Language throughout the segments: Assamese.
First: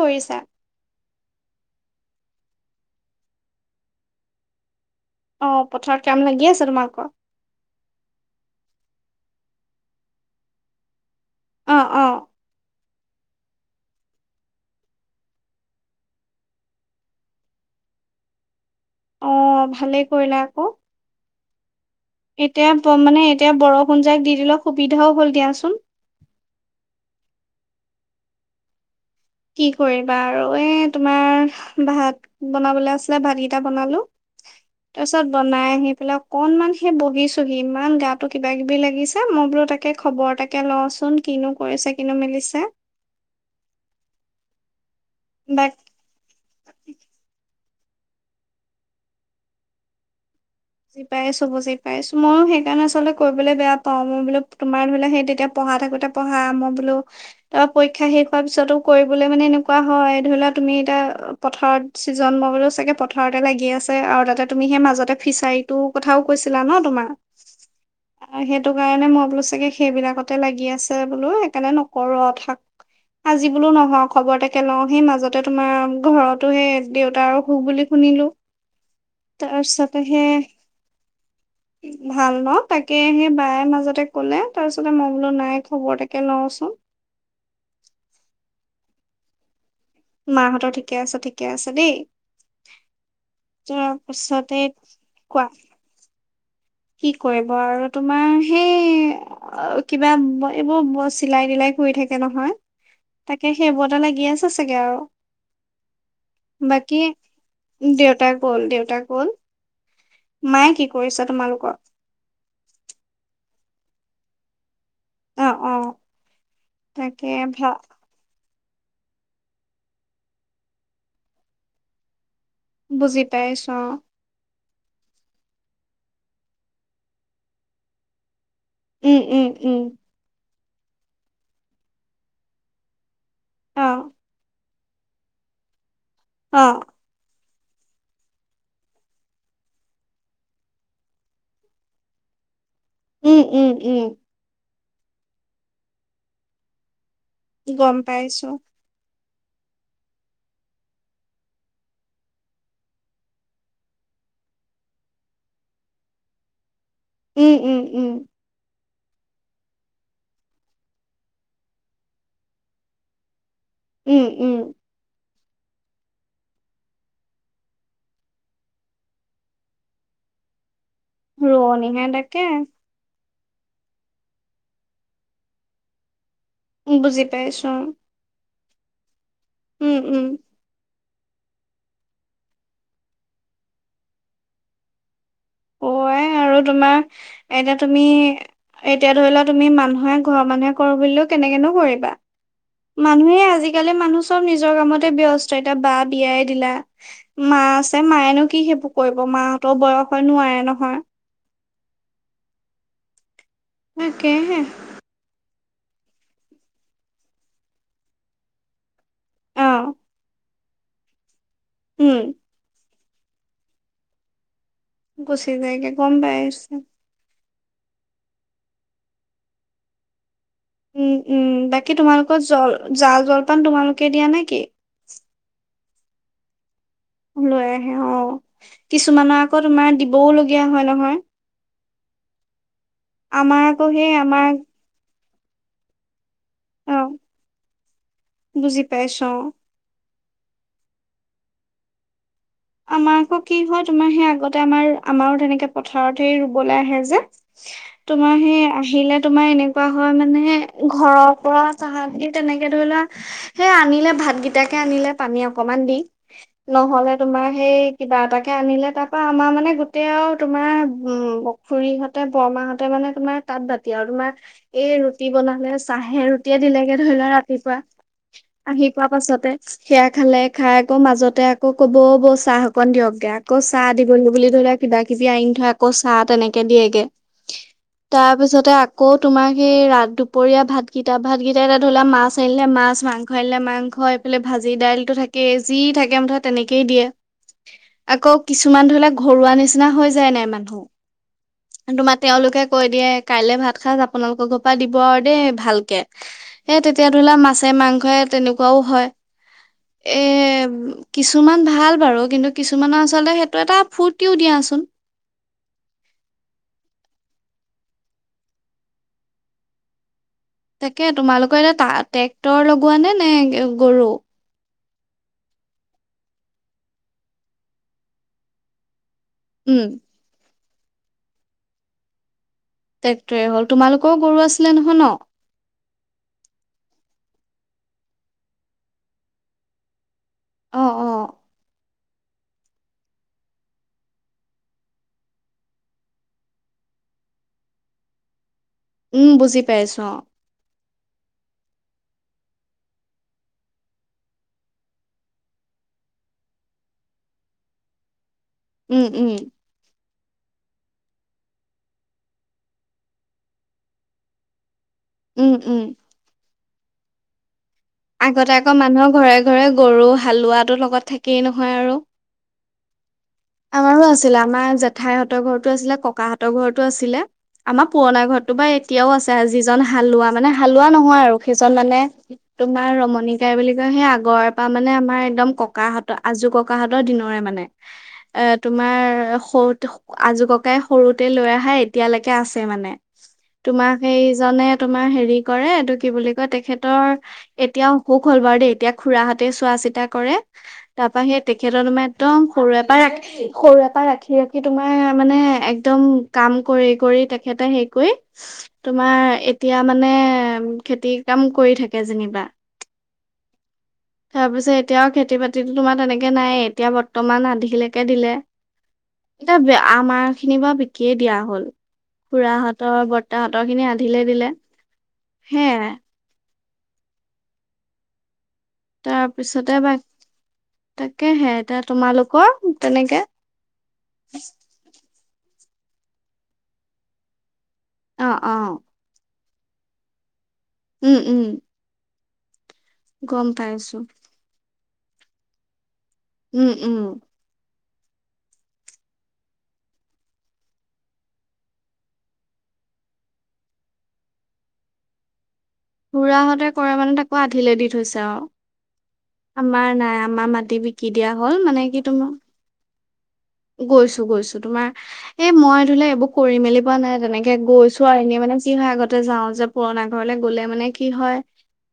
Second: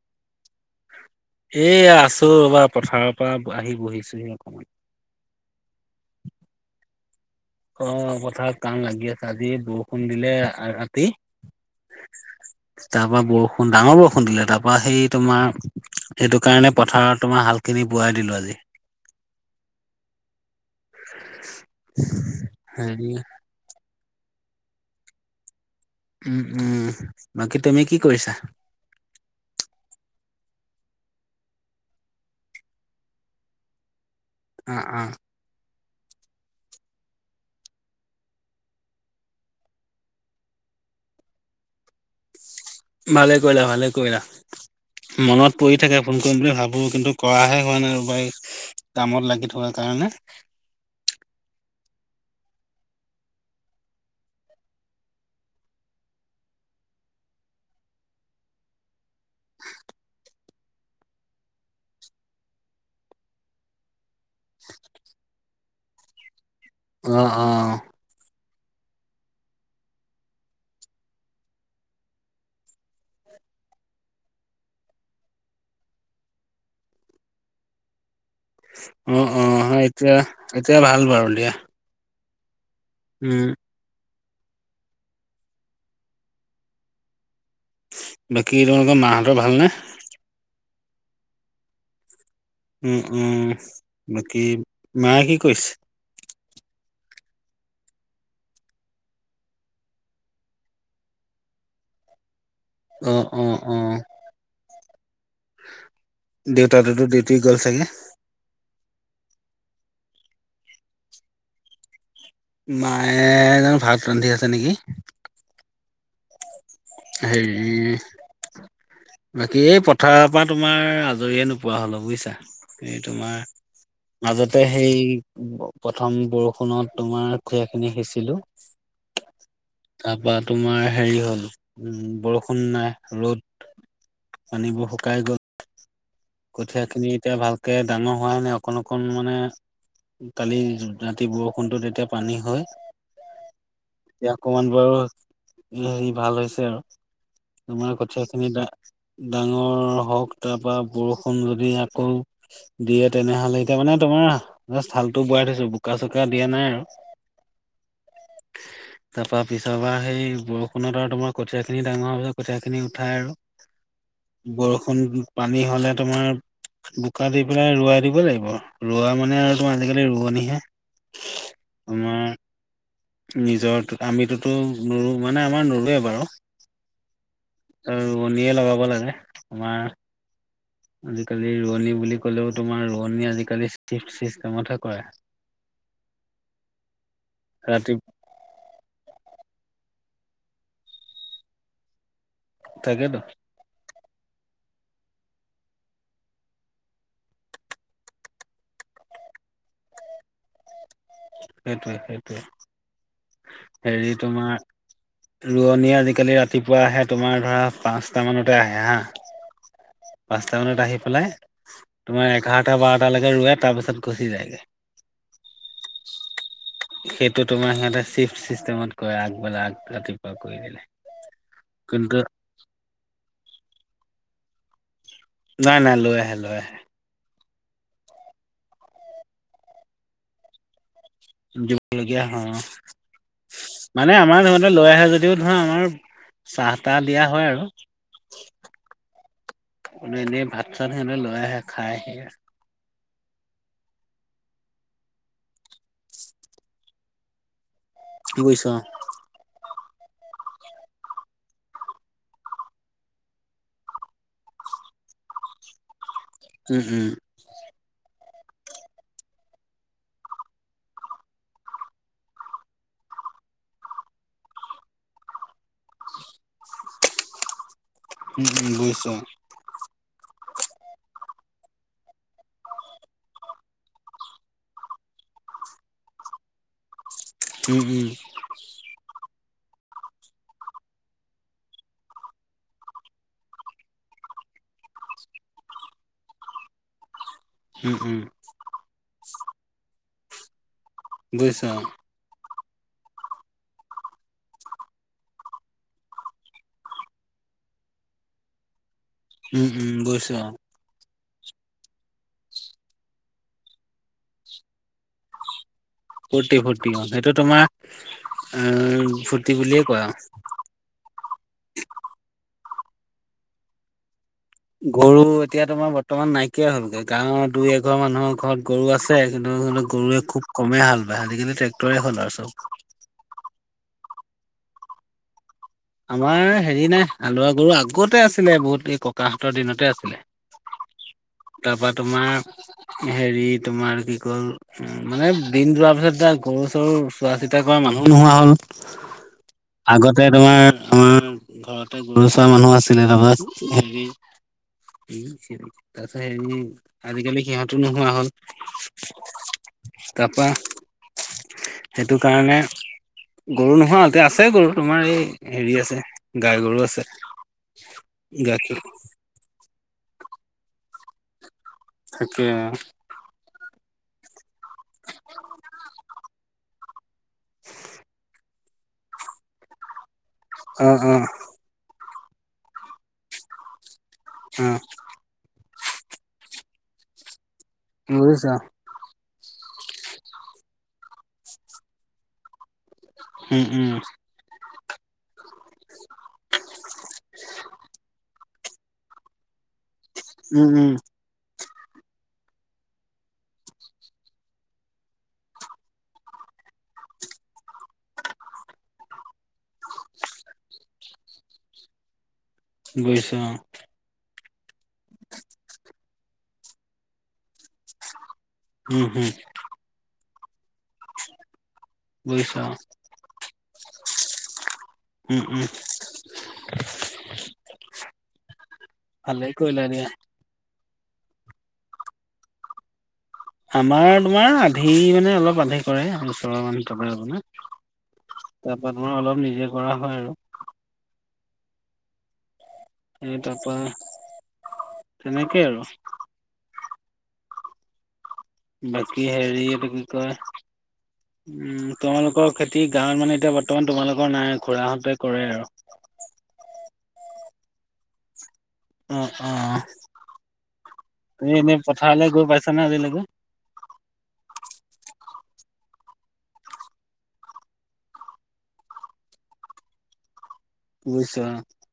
কৰিছা? এই আছো ৰবা পথাৰৰ পৰা আহি বহিছোহি অকণমান। অ' পথাৰত কাম লাগি আছে তোমালোকৰ? অ' পথাৰত কাম লাগি আছে আজি বৰষুণ দিলে ৰাতি অ', অ', তাৰ পৰা বৰষুণ ডাঙৰ বৰষুণ দিলে, তাৰ পৰা সেই তোমাৰ সেইটো কাৰণে পথাৰত তোমাৰ হাল খিনি বোৱাই দিলো আজি। অ' ভালেই কৰিলা আকৌ এতিয়া হেৰি মানে এতিয়া বৰষুণ যাক দি দিলে সুবিধাও হল দিয়াচোন। উম-উম বাকী তুমি কি কৰিছা? কি কৰিবা আৰু এ তোমাৰ ভাত বনাবলৈ আছিলে ভাতকেইটা বনালো। অ', অ'। তাৰ পিছত বনাই আহি পলে অকনমান সেই বহিছোহি ইমান গা কিবা কিবি লাগিছে মই বোলো তাকে খবৰ তাকে লওঁ। চোন কিনো কৰিছে কিনো মিলিছে। ভালে কৰিলা, ভালে কৰিলা মনত বাকী পৰি থাকে ফোন কৰিম বুলি ভাবো কিন্তু কৰাহে কৰাহে হোৱা নাই ৰবা কামত লাগি থকা কাৰণে। বুজি পাইছো, বুজি পাইছো ময়ো সেইকাৰণে আচলতে কৰিবলৈ বেয়া পাওঁ, মই বোলো তোমাৰ ধৰিলেও সেই তেতিয়া পঢ়া থাকোতে পঢ়া মই বোলো তাৰ পৰীক্ষা শেষ হোৱাৰ পিছতো কৰিবলে মানে এনেকুৱা হয় ধৰি লোৱা তুমি এতিয়া পথাৰত ছিজনমবও চাগে পথাৰতে লাগি আছে আৰু তাতে তুমি সেই মাজতে ফিচাৰী তোৰ কথাও কৈছে অহ-অহ অ'। সেইটো কাৰণে মই বোলো চাগে সেইবিলাকতে লাগি আছে বোলো সেইকাৰণে নকৰো আৰু থাক আজি বোলো নহও খবৰ তাকে লওঁ সেই মাজতে তোমাৰ ঘৰতো সেই দেউতাৰ অসুখ বুলি শুনিলোঁ। অ', তাৰ অ', হয় এতিয়া পিছতেহে এতিয়া ভাল বাৰু দিয়া। ভাল ন তাকেহে সেই উম, বায়ে মাজতে ক'লে তাৰপিছতে মই বোলো নাই খবৰ এটাকে লওঁচোন। বাকী তোমালোকৰ মাহতৰ ভালনে? মাহঁতৰ ঠিকে আছে ঠিকে আছে দেই। উম-উম তাৰ বাকী, পিছতে মায়ে কি কোৱা কৰিছে? কি কৰিব আৰু তোমাৰ সেই কিবা এইবোৰ চিলাই দিলাই কৰি থ থাকে নহয় অ', তাকে অ', অ', সেইবোৰটে লাগি আছে চাগে আৰু বাকী দেউতাটোতো ডিউটি গ'ল চাগে? দেউতা গ'ল দেউতাক গ'ল মায়ে কি কৰিছা তোমালোকৰ? মায়ে ভাত ৰান্ধি আছে নেকি। অ', -অ', তাকে ভা সেই, বাকী এই পথাৰৰ পৰা তোমাৰ আজৰিয়ে নোপোৱা হলোঁ বুজিছা। সেইটোৱে বুজি তোমাৰ পাইছো অ মাজত তাকে সেই প্ৰথম বৰষুণত তোমাৰ কঠীয়া খিনি সিঁচিলো। উম-উম-উম, তাৰপা তোমাৰ হেৰি হ'ল উম বৰষুণ নাই ৰ'দ অ', পানীবোৰ শুকাই গ'ল। অ কঠীয়া খিনি এতিয়া ভালকে ডাঙৰ হোৱ নাই অকণ অকণ মানে কালি ৰাতি বৰষুণটোত এতিয়া পানী হয়, উম-উম-উম, বাৰ হেৰি ভাল হৈছে আৰু তোমাৰ গম কঠীয়া পাইছো খিনিত ডাঙৰ হওক তাৰপা বৰষুণ যদি আকৌ দিয়ে তেনেহলে এতিয়া মানে তোমাৰ হালতো বোৱাই থৈছো বোকা বোকা চোক দিয়া নাই আৰু উম-উম-উম, তাৰপা পিছৰ বাৰ সেই বৰষুণত আৰু তোমাৰ কঠীয়া খিনি ডাঙৰ হয় কঠীয়া খিনি উঠাই আৰু উম, উম, বৰষুণ পানী হ'লে তোমাৰ বোকা দি পেলাই ৰোৱাই দিব লাগিব ৰোৱা মানে আৰু তোমাৰ আজিকালি ৰোৱনিহে ৰোৱনিহে তাকে নিজৰ আমিতোতো নোৰোবে মানে আমাৰ নোৰোৱে বাৰু বুজি পাইছোঁ। ক'ব লাগে আমাৰ আজিকালি ৰোৱনী বুলি ক'লেও তোমাৰ ৰোৱনীয়ে আজিকালি চিফট চিষ্টেমতহে কৰে। অ', আই আৰু তোমাৰ এতিয়া ৰাতি তুমি এতিয়া ধৰি লোৱা তুমি মানুহে ঘৰৰ মানুহে কৰো বুলিলেও কেনেকে কৰিবা, তাকেতো মানুহে আজিকালি মানুহ চব নিজৰ কামতে ব্যস্ত এতিয়া বা বিয়াই দিলা মা আছে মায়েনো কি সেইবোৰ কৰিব। মাহতৰ বয়স হয় নোৱাৰে নহয়। সেইটোৱে-সেইটোৱে হেৰি তাকেহে তোমাৰ ৰোৱনী আজিকালি ৰাতিপুৱা আহে তোমাৰ ধৰা পাঁচটামানতে আহে হাঁ অ', পাঁচটা মানত আহি পেলাই উম, তোমাৰ এঘাৰটা বাৰটালৈকে ৰোৱে তাৰপিছত গুচি যায়গে। গুচি যায়গে গম [unintelligible] সেইটো তোমাৰ সিহঁতে চিফট চিষ্টেমত কৰে আগবেলা আগ ৰাতিপুৱা কৰি দিলে উম-উম বাকী কিন্তু তোমালোকৰ জল জা জলপান তোমালোকে দিয়া নেকি? নাই-নাই লৈ আহে লৈ আহে। লৈ আহে অ কিছুমানৰ আকৌ তোমাৰ দিবও লগগীয়া হয় নহয় দিব লগগীয়া হ আমাৰ আকৌ সেই মানে আমাৰ সহতে লৈ আহে যদি ও ধৰা আমাৰ চাহ তাহ অ দিয়া হয় আৰু বুজি পাইছো অ মানে এনে ভাত চাত সিহঁ লৈ আহে খাই আহে আমাৰ আকৌ কি হয় তোমাৰ সেই আগতে আমাৰ আমাৰো তেনেকে পথাৰত হে ৰুবলৈ আহে যে। তোমাৰ বুজিছ সেই আহিলে তোমাৰ এনেক। কোৱা হয় মানে ঘৰৰ পৰা চাহান দি তেনেকে ধৰি লোৱা সেই আনিলে ভাত গেইটাকে। আনিলে পানী অকণমান দি উম উম এই কিবা এটা কেে আনিলে তাৰ পৰাা আমাৰ মানে গোটেই আৰু তোমাৰ উম পখুৰীহঁতে বৰমা। মাহতে মানে তোমাৰ তাঁাত বাতি আৰু তোমাৰ এই ৰুটি বনালে চাহে ৰুটিয়ে দিলেগে ধৰি লোৱা ৰাতিপুৱা। উম উম আহি বুজিছ পোৱা পাছতে সেয়া খালে খাই আকৌ মাজতে আকৌ। ক'ব বৌ চাহ অকন দিয়কগে আকৌ চাহ দিবলৈ বুলি ধৰি লোৱা কিবা কিবি আ থৈ আকৌ চাহ তেনেকে দিয়েগে। উম উম তাৰপিছতে আকৌ। তোমাক সেই ৰা দুপৰীয়া ভাতকেইটা ভাতকেইটা এটা ধৰিলা মাছ আনিলে মাছ মাংস আনিলে মাংস হয়। ফলে ভাজি দাইলতটো থাকে যি থাকে মুঠাত। তেনেকেই দিয়ে উম উম আকৌ কিছুমান ধৰি লওক ঘৰুৱা নিচিনা হৈ যায় নাই মানুহ বুজিছ কি তোমাৰ তেওঁলোকে কৈ দিয়ে কাইলে ভাত সাজ আপোনালোকৰ ঘ পৰা দিব আৰু দেই ভালকে এ তেতিয়া ধৰি লোৱা মাছে। মাংস তেনেকুৱাও হয় উম উম এ বৈছো কিছুমান ভাল বাৰু কিন্তু কিছুমানৰ আচলতে সেইটো এটা ফূুৰ্তিও দিয়াচোন। ফূৰ্তি ফূৰ্তি অ' সেইটো তোমাৰ উ ফূুৰ্তি বুলিয়ে কয় আৰু তাকে তোমালোকৰ এতিয়া ট্ৰেক্টৰ লগোৱা নে নে গৰু। গৰু এতিয়া তোমাৰ বৰ্তমান নাইকিয়া হ'লগৈ গাঁৱৰ দুই এঘৰ মানুহৰ ঘৰত গৰু আছিল। এ জোনটো উম জোনটো গৰুৱে খুব কমেই হাল বায় আজিকালি ট্ৰেক্টৰে হ'ল আৰু চব। ট্ৰেক্টৰে হ'ল। তোমালোকৰ গৰু আছিলে নহয় ন? আমাৰ হেৰি নাই। হালোৱা গৰু আগতে আছিলে বহুত এই ককাহঁতৰ দিনতে আছিলে। অ, অ। তাৰপা তোমাৰ হেৰি তোমাৰ কি ক'ল, উ মানে দিন যোৱাৰ পিছত এ গৰু চৰু চোৱা চিতা কৰা মানুহ নোহোৱা হ'ল। উম, বুজি পাইছো। আগতে তোমাৰ আমাৰ ঘৰতে গৰুচৰা মানুহ আছিলে। তাৰপা হেৰি তাৰ পিছত হেৰি আজিকালি সিহঁতো নোহোৱা হ'ল। উম, উম। তাৰপা সেইটো কাৰণে গৰু নহয়, এতিয়া আছে গৰু তোমাৰ এই উম হেৰি উম। আছে, গাই গৰু আছে। আগতে আকৌ গাখীৰ মানুহৰ ঘৰে ঘৰে গৰু হালোৱাটো লগত থাকেই ন। থাকে। আমাৰো আছিলে। আমাৰ জেঠাইহঁতৰ ঘৰতো আছিলে। ককাহঁতৰ ঘৰতো আছিলে। আমাৰ পুৰণা ঘৰত তোমাৰ এতিয়াও আছে। যিজন হালোৱা মানে, অ হালোৱা অ নহয় আৰু সেইজন মানে তোমাৰ ৰমনীকাই বুলি কয় সেই আগৰ অ পৰা মানে, আমাৰ একদম ক ককাহঁতৰ আজো ককাহঁতৰ দিনৰে মানে। এ বুজিছা তোমাৰ সৰুতে আজু ককাই সৰুতে লৈ অহায়, এতিয়ালৈকে আছে মানে। উম উম তোমাক সেইজনে তোমাৰ হেৰি কৰে, এইটো কি বুলি কয় তেখেতৰ এতিয়া অসুখ হ'ল বাৰু দেই এতিয়া খুৰাহঁতে চোৱা চিতা কৰে। উম উম তাৰপা সেই তেখেতৰ তোমাৰ একদম সৰুৰে পৰা ৰাখি সৰুৰে পৰা ৰাখি, ৰাখি তোমাৰ মানে একদম কাম কৰি, কৰি তেখেত ত হে কৰি, তোমাৰ এতিয়া মানে খেতি কাম কৰি থাকে যেনিবা। বুজিছো অ। তাৰ পিছত, এতিয়াও খেতি বাতিতো তোমাৰ তেনেকে নাই। এতিয়া বৰ্তমান আধিলৈকে দিলে। উম হুম এতিয়া বি আমাৰ খিনি বা বি কি দিয়া হ'ল। বুজিছো অ খুৰাহঁতৰ বৰ্তাহঁতৰ খিনি আধিলে দিলে। উম, উম। সেয়াই তাৰ ভালেই পিছতে কৰিলা বা দিয়া। তাকেহে এতিয়া তোমালোকৰ তেনেকে আমাৰ তোমাৰ আধি মানে, অলপ আধি কৰে। ওচৰৰ মানুহ পাই আপোনাৰ অ', অ', তাৰপা বাৰু অলপ নিজে কৰা হয় আৰু। উ, উম। এই গম তাৰপা পাইছো। তেনেকেই আৰু। উম, উম। বাকী হেৰি এইটো কি বুলি কয়। উম, তোমালোকৰ খেতি গাঁৱত মানে, এতিয়া বৰ্তমান তোমালোকৰ নাই। খুৰাহঁতে কৰে আৰু। খুৰাহঁতে কৰে মানে, তাকো আধিলে দি থৈছে, অ। অ', অ'। আমাৰ নাই। আমাৰ মাটি বিকি দিয়া তুমি হ'ল। এনেই মানে কি পথাৰলৈ তোমাৰ গৈ পাইছা নে আজিলৈকে? গৈছো, গৈছো তোমাৰ। এ মই ধৰি লোৱা এইবোৰ কৰি মেলি পোৱা নাই তেনেকে গৈছো, আৰু এনেই মানে যি হয় আগতে যাওঁ যে পুৰণা ঘৰলৈ। গ'লে মানে কি হয়, বুজিছোঁ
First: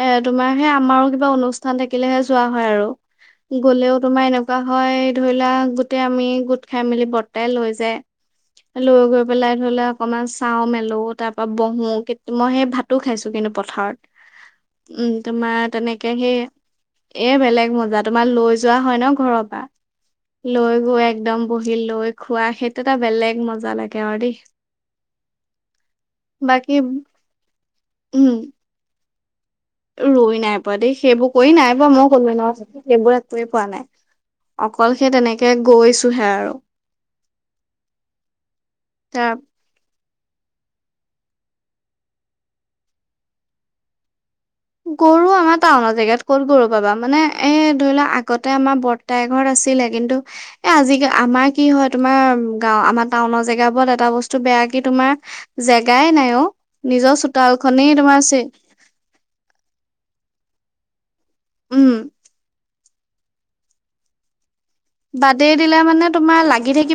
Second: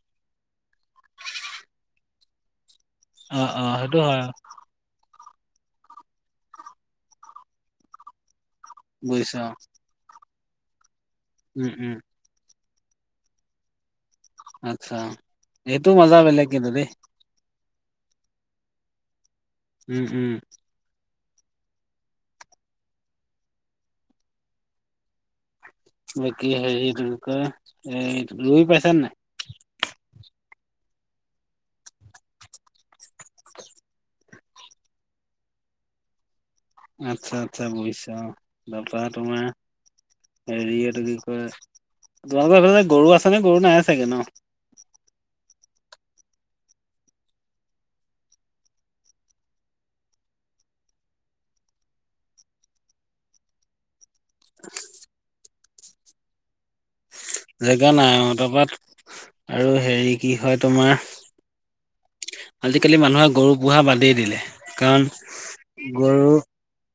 এ তোমাৰ সেই আমাৰো কিবা অনুষ্ঠান থাকিলেহে যোৱা হয় আৰু। অ', অ', অ', গ'লেও সেইটো তোমাৰ হয় এনেকুৱা হয় ধৰি লোৱা। গোটেই আমি গোট খাই মেলি বৰ্তাই লৈ যায়। লৈ গৈ বুজিছোঁ পেলাই অ', ধৰি ললে অকনমান চাও মেলো, তাৰ পৰা উম, বহো উম, মই সেই ভাতো খাইছো। কিন্তু পথাৰত। আচ্ছা। উম, তোমাৰ এইটো তেনেকে মজা সেই, বেলেগ কিন্তু দেই এ বেলেগ হ'ল। জা তোমাৰ লৈ যোৱা হয় ন ঘৰত। উম, উম। একদম বহি লৈ খোৱা সেইটো এটা বেলেগ মজা লাগে। আৰু দেই! বাকি বাকী হেৰি উম ৰুই পাইচা নাই? ৰুই নাই পোৱা দেই, সেইবোৰ কৰি নাই পোৱা। মই ক'লো এ ন সেইবোৰ একো পোৱা নাই। অকল সে তেনেকে গৈছোহে আৰু আচ্ছা, আচ্ছা, হৈছে অ' বা তাৰ তোমাৰ হেৰি এইটো কি কয়! তোমালোকৰ সেইফালে গৰু আছে নে? গৰু নাই চাগে ন! গৰু আমাৰ টাউনৰ জেগাত ক'ত গৰু পাবা। মানে এই ধৰি লোৱাক আগতে আমাৰ বৰ্তাই ঘৰত আছে। ছিলে কিন্তু, এ আজিাল আমাৰ কি হয় তোমাৰ গা আমাৰ টাউনৰ জেগা বোৰত এটা বস্তু বেয়া বাকী তোমাৰ দেখা নাই অ'। চোতাল জেগা খনেই তোমাৰ নাই চে অতপাত আৰু হেৰি কি হয় তোমাৰ উম'। আজিকালি মানুহে গৰু পুহা বাদেই দিলে। কাৰণ বাদেই দিলে মানে গৰু তোমাৰ লাগি থাকি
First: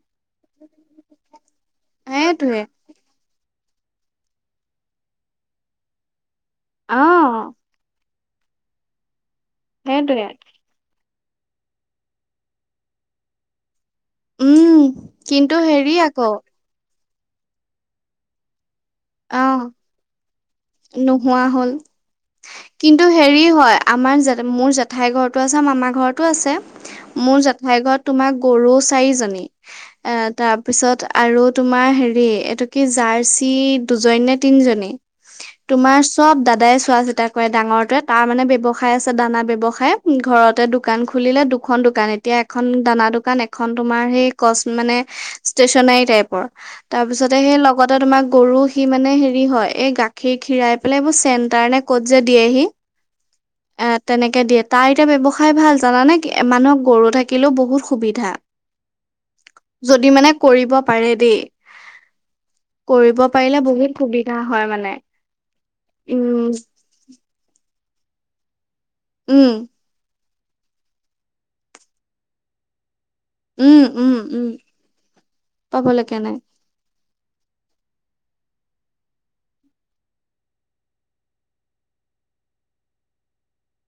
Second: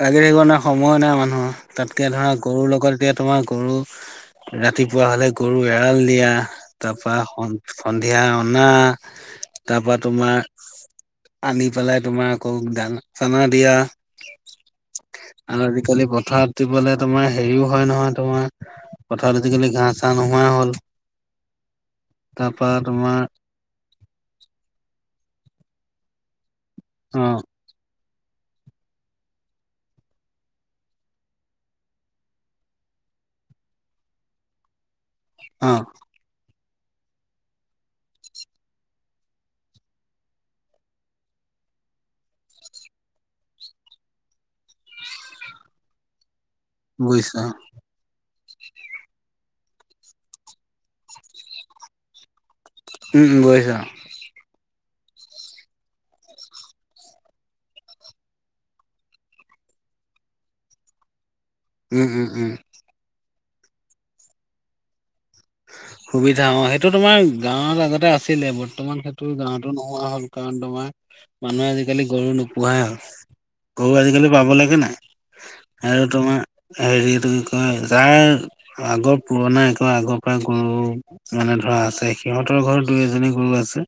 লাগি থাকিব নোৱাৰে সময় নাই মানুহৰ, তাতকে ধৰা সেইটোৱে গৰুৰ লগত এতিয়া তোমাৰ গৰু ৰাতিপুৱা হলে গৰু এৰাল দিয়া তাৰপৰা অ', সন সন ধিয়া অনা তাৰপৰা সেইটোৱে তোমাৰ আনি পেলাই তোমাৰ আকৌ দানা চানা দিয়া। উম, কিন্তু আৰু হেৰি আজিকালি আকৌ পথাৰত দিবলে তোমাৰ হেৰিও হয় নহয় তোমাৰ পথাৰত অ', আজিকালি ঘাঁহ চাঁহ নোহোৱা হ'ল। নোহোৱা হ'ল তাৰপা কিন্তু তোমাৰ হেৰি হয় আমাৰ জ মোৰ জেঠাই ঘৰত টো আছে মামাৰ ঘৰতো আছে। অ মোৰ জেঠাইৰ ঘৰত তোমাৰ গৰু চাৰিজনী, এ তাৰপিছত আৰু তোমাৰ হেৰি এইটো কি জা জাচী দুজনী নে তিনি জনী, অ তুমাৰ চব দাদাই চোৱা চিতা কৰে ডাঙৰ তে তাৰ মানে ব্যয়ৱসায় আছে। দানা ব্যৱসায় ঘৰতে দোকান খুলিলে দুখন দোকান এতিয়া এখন দানা দোকান এখন তোমাৰ সেই কচ মানে ষ্টেচনাৰী টাইপৰ। তাৰ পিছতে বুজিছা সেই লগতে তোমাৰ গৰু সি মানে হেৰি হয় এই গাখীৰ খীৰাই পেলাই এইবোৰ চেণ্টাৰ নে ক'ত যে দিয়েহি। উম বৈছা। এ তেনেকে দিয়ে তাৰ এতিয়া ব্যৱসায় ভাল জানানে মানুহক গৰু থাকিলেও বহুত সুবিধা। যদি মানে কৰিব পাৰে দেই উম, উম, উম। কৰিব পাৰিলে বহুত সুবিধা হয় মানে। সুবিধা উম অ সেইটো তোমাৰ গাঁৱত আগতে আছিলে। বৰ্তমান সেইটো উম গাঁৱতো নোহোৱা হল। কাৰণ তোমাৰ মানুহে আজিকালি গৰু নোপোহাই হ'ল। উম গৰু উম আজিকালি উম পাব লাকে নাই আৰু পাবলৈকে নাই তোমাৰ হেৰিত কি কয়, যাৰ আগৰ পুৰণা এক আগৰ পৰা গৰু মানে ধৰা আছে, সিহঁতৰ ঘৰত দুই এজনী গুৰু আছে।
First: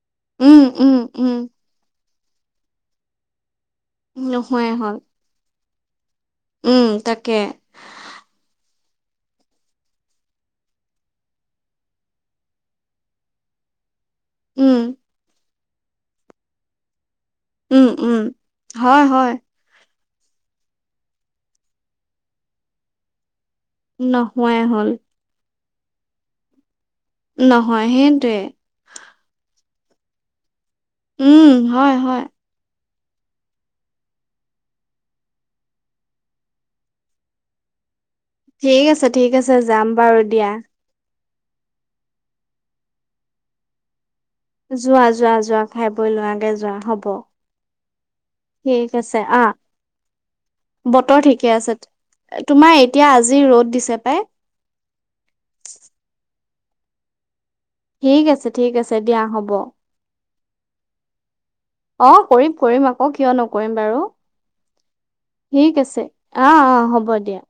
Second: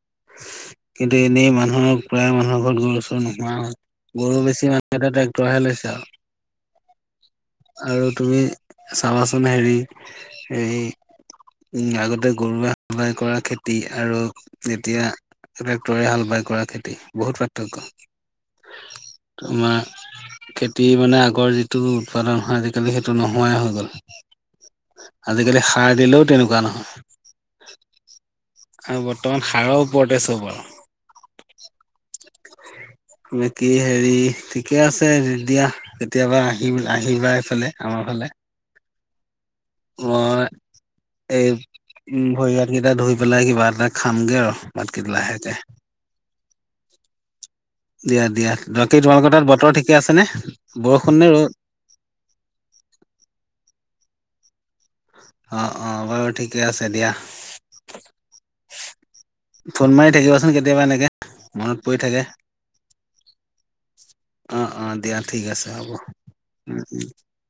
উম, উম, কিন্তু উম, এনেই মানুহৰ প্ৰায় মানুহৰ ঘৰত গৰু চৰ নোহোৱা হয়। গৰু বেছি নোহোৱাই হ'ল। মানুহ এ ট্ৰেক্টৰহে লৈছে। আৰু উম, তাকে। আৰু তুমি চাবাচোন হেৰি এই আগতে গৰুৱে সৱায় কৰা খেতি আৰু উম, এতিয়া ট্ৰেক্টৰে হাল বাই কৰা খেতি বহুত পাৰ্থক্য উম, উম। হয়, হয়, তোমাৰ খেতি মানে আগৰ যিটো উৎপাদন হয় আজিকালি সেইটো নহয়। সময়ে হৈ গ'ল নোহোৱাই হ'ল। আজিকালি সাৰ দিলেও তেনেকুৱা নহয়। নহয় সেইটোৱে। আৰু বৰ্তমান সাৰৰ ওপৰতে চব আৰু উম, হয়, হয়। বাকী হেৰি ঠিকে আছে দি কেতিয়াবা আহি আহিবা এইফালে আমাৰ ফালে। ঠিক আছে, ঠিক আছে যাম বাৰু মই দিয়া। এই উম ভৰিয়াত কেইটা ধুই পেলাই কিবা এটা খামগে আৰু যোৱা ভাতকেইটা যোৱা লাহেকে যোৱা খাই বৈ লোৱাগে যোৱা হ'ব দিয়া দিয়া ঠিক বাকী আছে, তোমালোকৰ তাত আহ, বতৰ ঠিকে আছেনে বতৰ বৰষুণ নে ঠিকে ৰ'দ আছে। তোমাৰ এতিয়া আজি ৰ'দ দিছে পাই অ', অ', বাৰু ঠিকে আছে দিয়া ঠিক আছে ঠিক আছে দিয়া হ'ব ফোন মাৰি থাকিবাচোন কেতিয়াবা এনেকে মনত পৰি অ থাকে। কৰিম কৰিম আকৌ কিয় নকৰিম বাৰু অ', অ', দিয়া ঠিক হ'ব। আছে আহ উম। অ হ'ব দিয়া